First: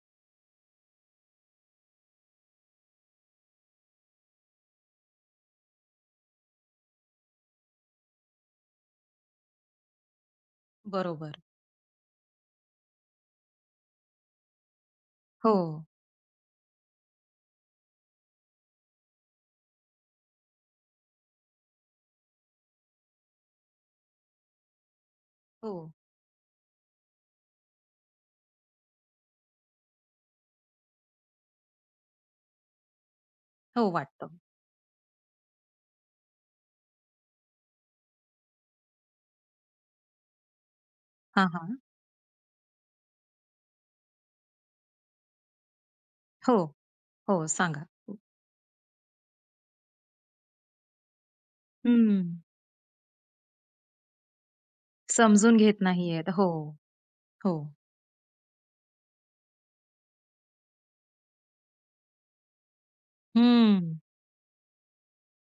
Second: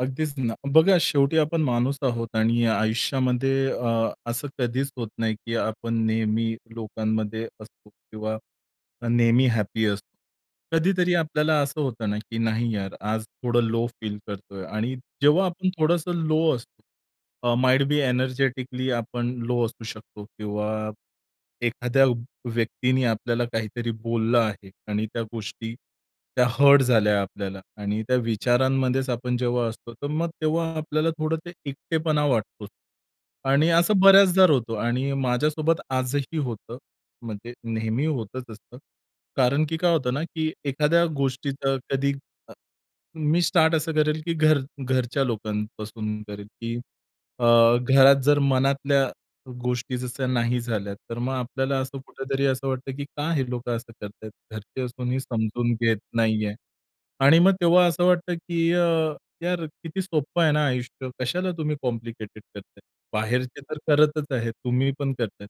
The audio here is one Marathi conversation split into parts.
अगदीच ना. बघा शेवटी आपण माणूस आहोत आणि आयुष्यामध्ये अ, असं कधीच होत नाही की आपण नेहमी लोकांमध्ये असतो किंवा नेहमी हॅपी असतो. कधीतरी बरोबर. आपल्याला असं होतं ना की नाही यार आज थोडं लो फील करतोय आणि जेव्हा आपण हो. थोडंसं लो असतो, अ, माईट बी एनर्जेटिकली आपण लो असू शकतो किंवा एखाद्या व व्यक्तीने आपल्याला काहीतरी बोललं आहे आणि त्या गोष्टी, हो. त्या हर्ट झाल्या आपल्याला आणि त्या विचारांमध्येच आपण जेव्हा असतो, तर मग तेव्हा आपल्याला थोडं ते एकटेपणा वाटतो. आणि हो, असं वाटतं. बऱ्याचदा होतं आणि माझ्यासोबत आजही होतं, म्हणजे नेहमी होतच असतं, कारण की काय होतं ना की एखाद्या हां, गोष्टीचा हां. कधी अ, मी स्टार्ट असं करेल की घर घरच्या लोकांपासून करेल हो. की अ, हो सांगा. घरात जर मनातल्या गोष्टी जशा नाही झाल्या, तर मग आपल्याला असं हंम्म. कुठेतरी असं वाटतं की "का हे लोकं असं करतायत. घरचे असूनही समजून समजून घेत घेत नाहीयेत. हो. नाहीये." आणि मग हो. तेव्हा असं वाटतं की अ, यार किती सोप्पं आहे ना आयुष्य, कशाला तुम्ही कॉम्प्लिकेटेड करताय. बाहेरचे तर हम्म. करतच आहे, तुम्ही पण करताय.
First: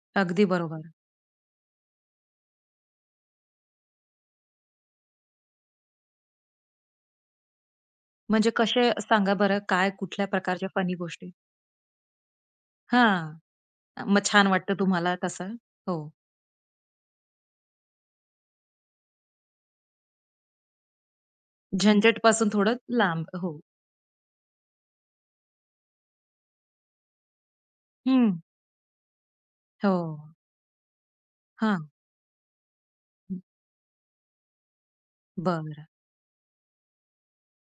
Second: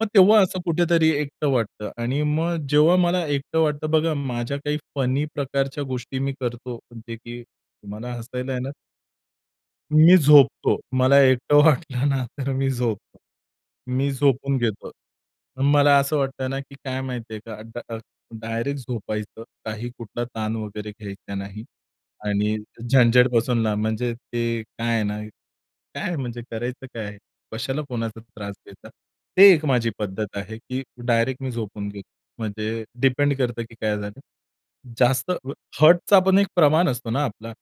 मग तेव्हा अगदी असं बरोबर. कुठेतरी एकटं वाटतं आणि मग जेव्हा मला एकटं वाटतं बघा माझ्या काही फनी प्रकारच्या गोष्टी मी करतो म्हणजे की तुम्हाला म्हणजे हसायला येणार. कसे, सांगा बरं काय, मी कुठल्या प्रकारच्या झोपतो. फनी मला गोष्टी? एकटं वाटलं ना तर मी झोपतो. हां, मी मग छान झोपून वाटतं घेतो. तुम्हाला तसं? मला हो. असं वाटतं ना की काय माहिती आहे का, अ, ड अ, डायरेक्ट झोपायचं. काही कुठला ताण वगैरे घ्यायचा नाही झंझटपासून आणि थोडं, लांब. हो. झंझटपासून लांब म्हणजे ते काय आहे ना, काय म्हणजे करायचं काय आहे? कशाला कोणाचा हं. त्रास घेता. ते एक माझी हो. पद्धत आहे, की डायरेक्ट मी हां. झोपून घेतो म्हणजे डिपेंड हं. करतं की काय झालं. जास्त अ, बरं. हर्टचा पण एक प्रमाण असतो ना आपला.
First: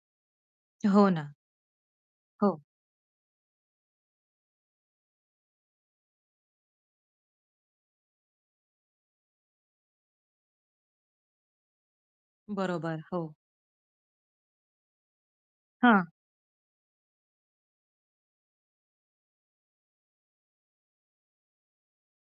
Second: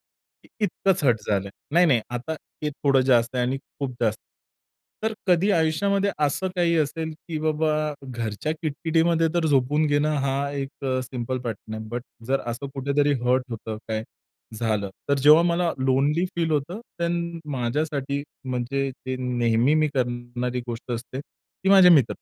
इतकंच हो हर्ट ना. झालं, नाही-नाही आता हो. हे थोडं जास्त आहे आणि खूप जास्त. तर कधी आयुष्यामध्ये असं काही असेल की बाबा, घरच्या किटकिटीमध्ये तर झोपून घेणं हा एक अ, सिंपल पॅटर्न आहे बट जर असं बरोबर, कुठेतरी हो. हर्ट होतं, काय झालं, तर जेव्हा मला हां. लोनली फील होतं देन माझ्यासाठी म्हणजे ते नेहमी मी करणारी गोष्ट असते, ती माझे मित्र.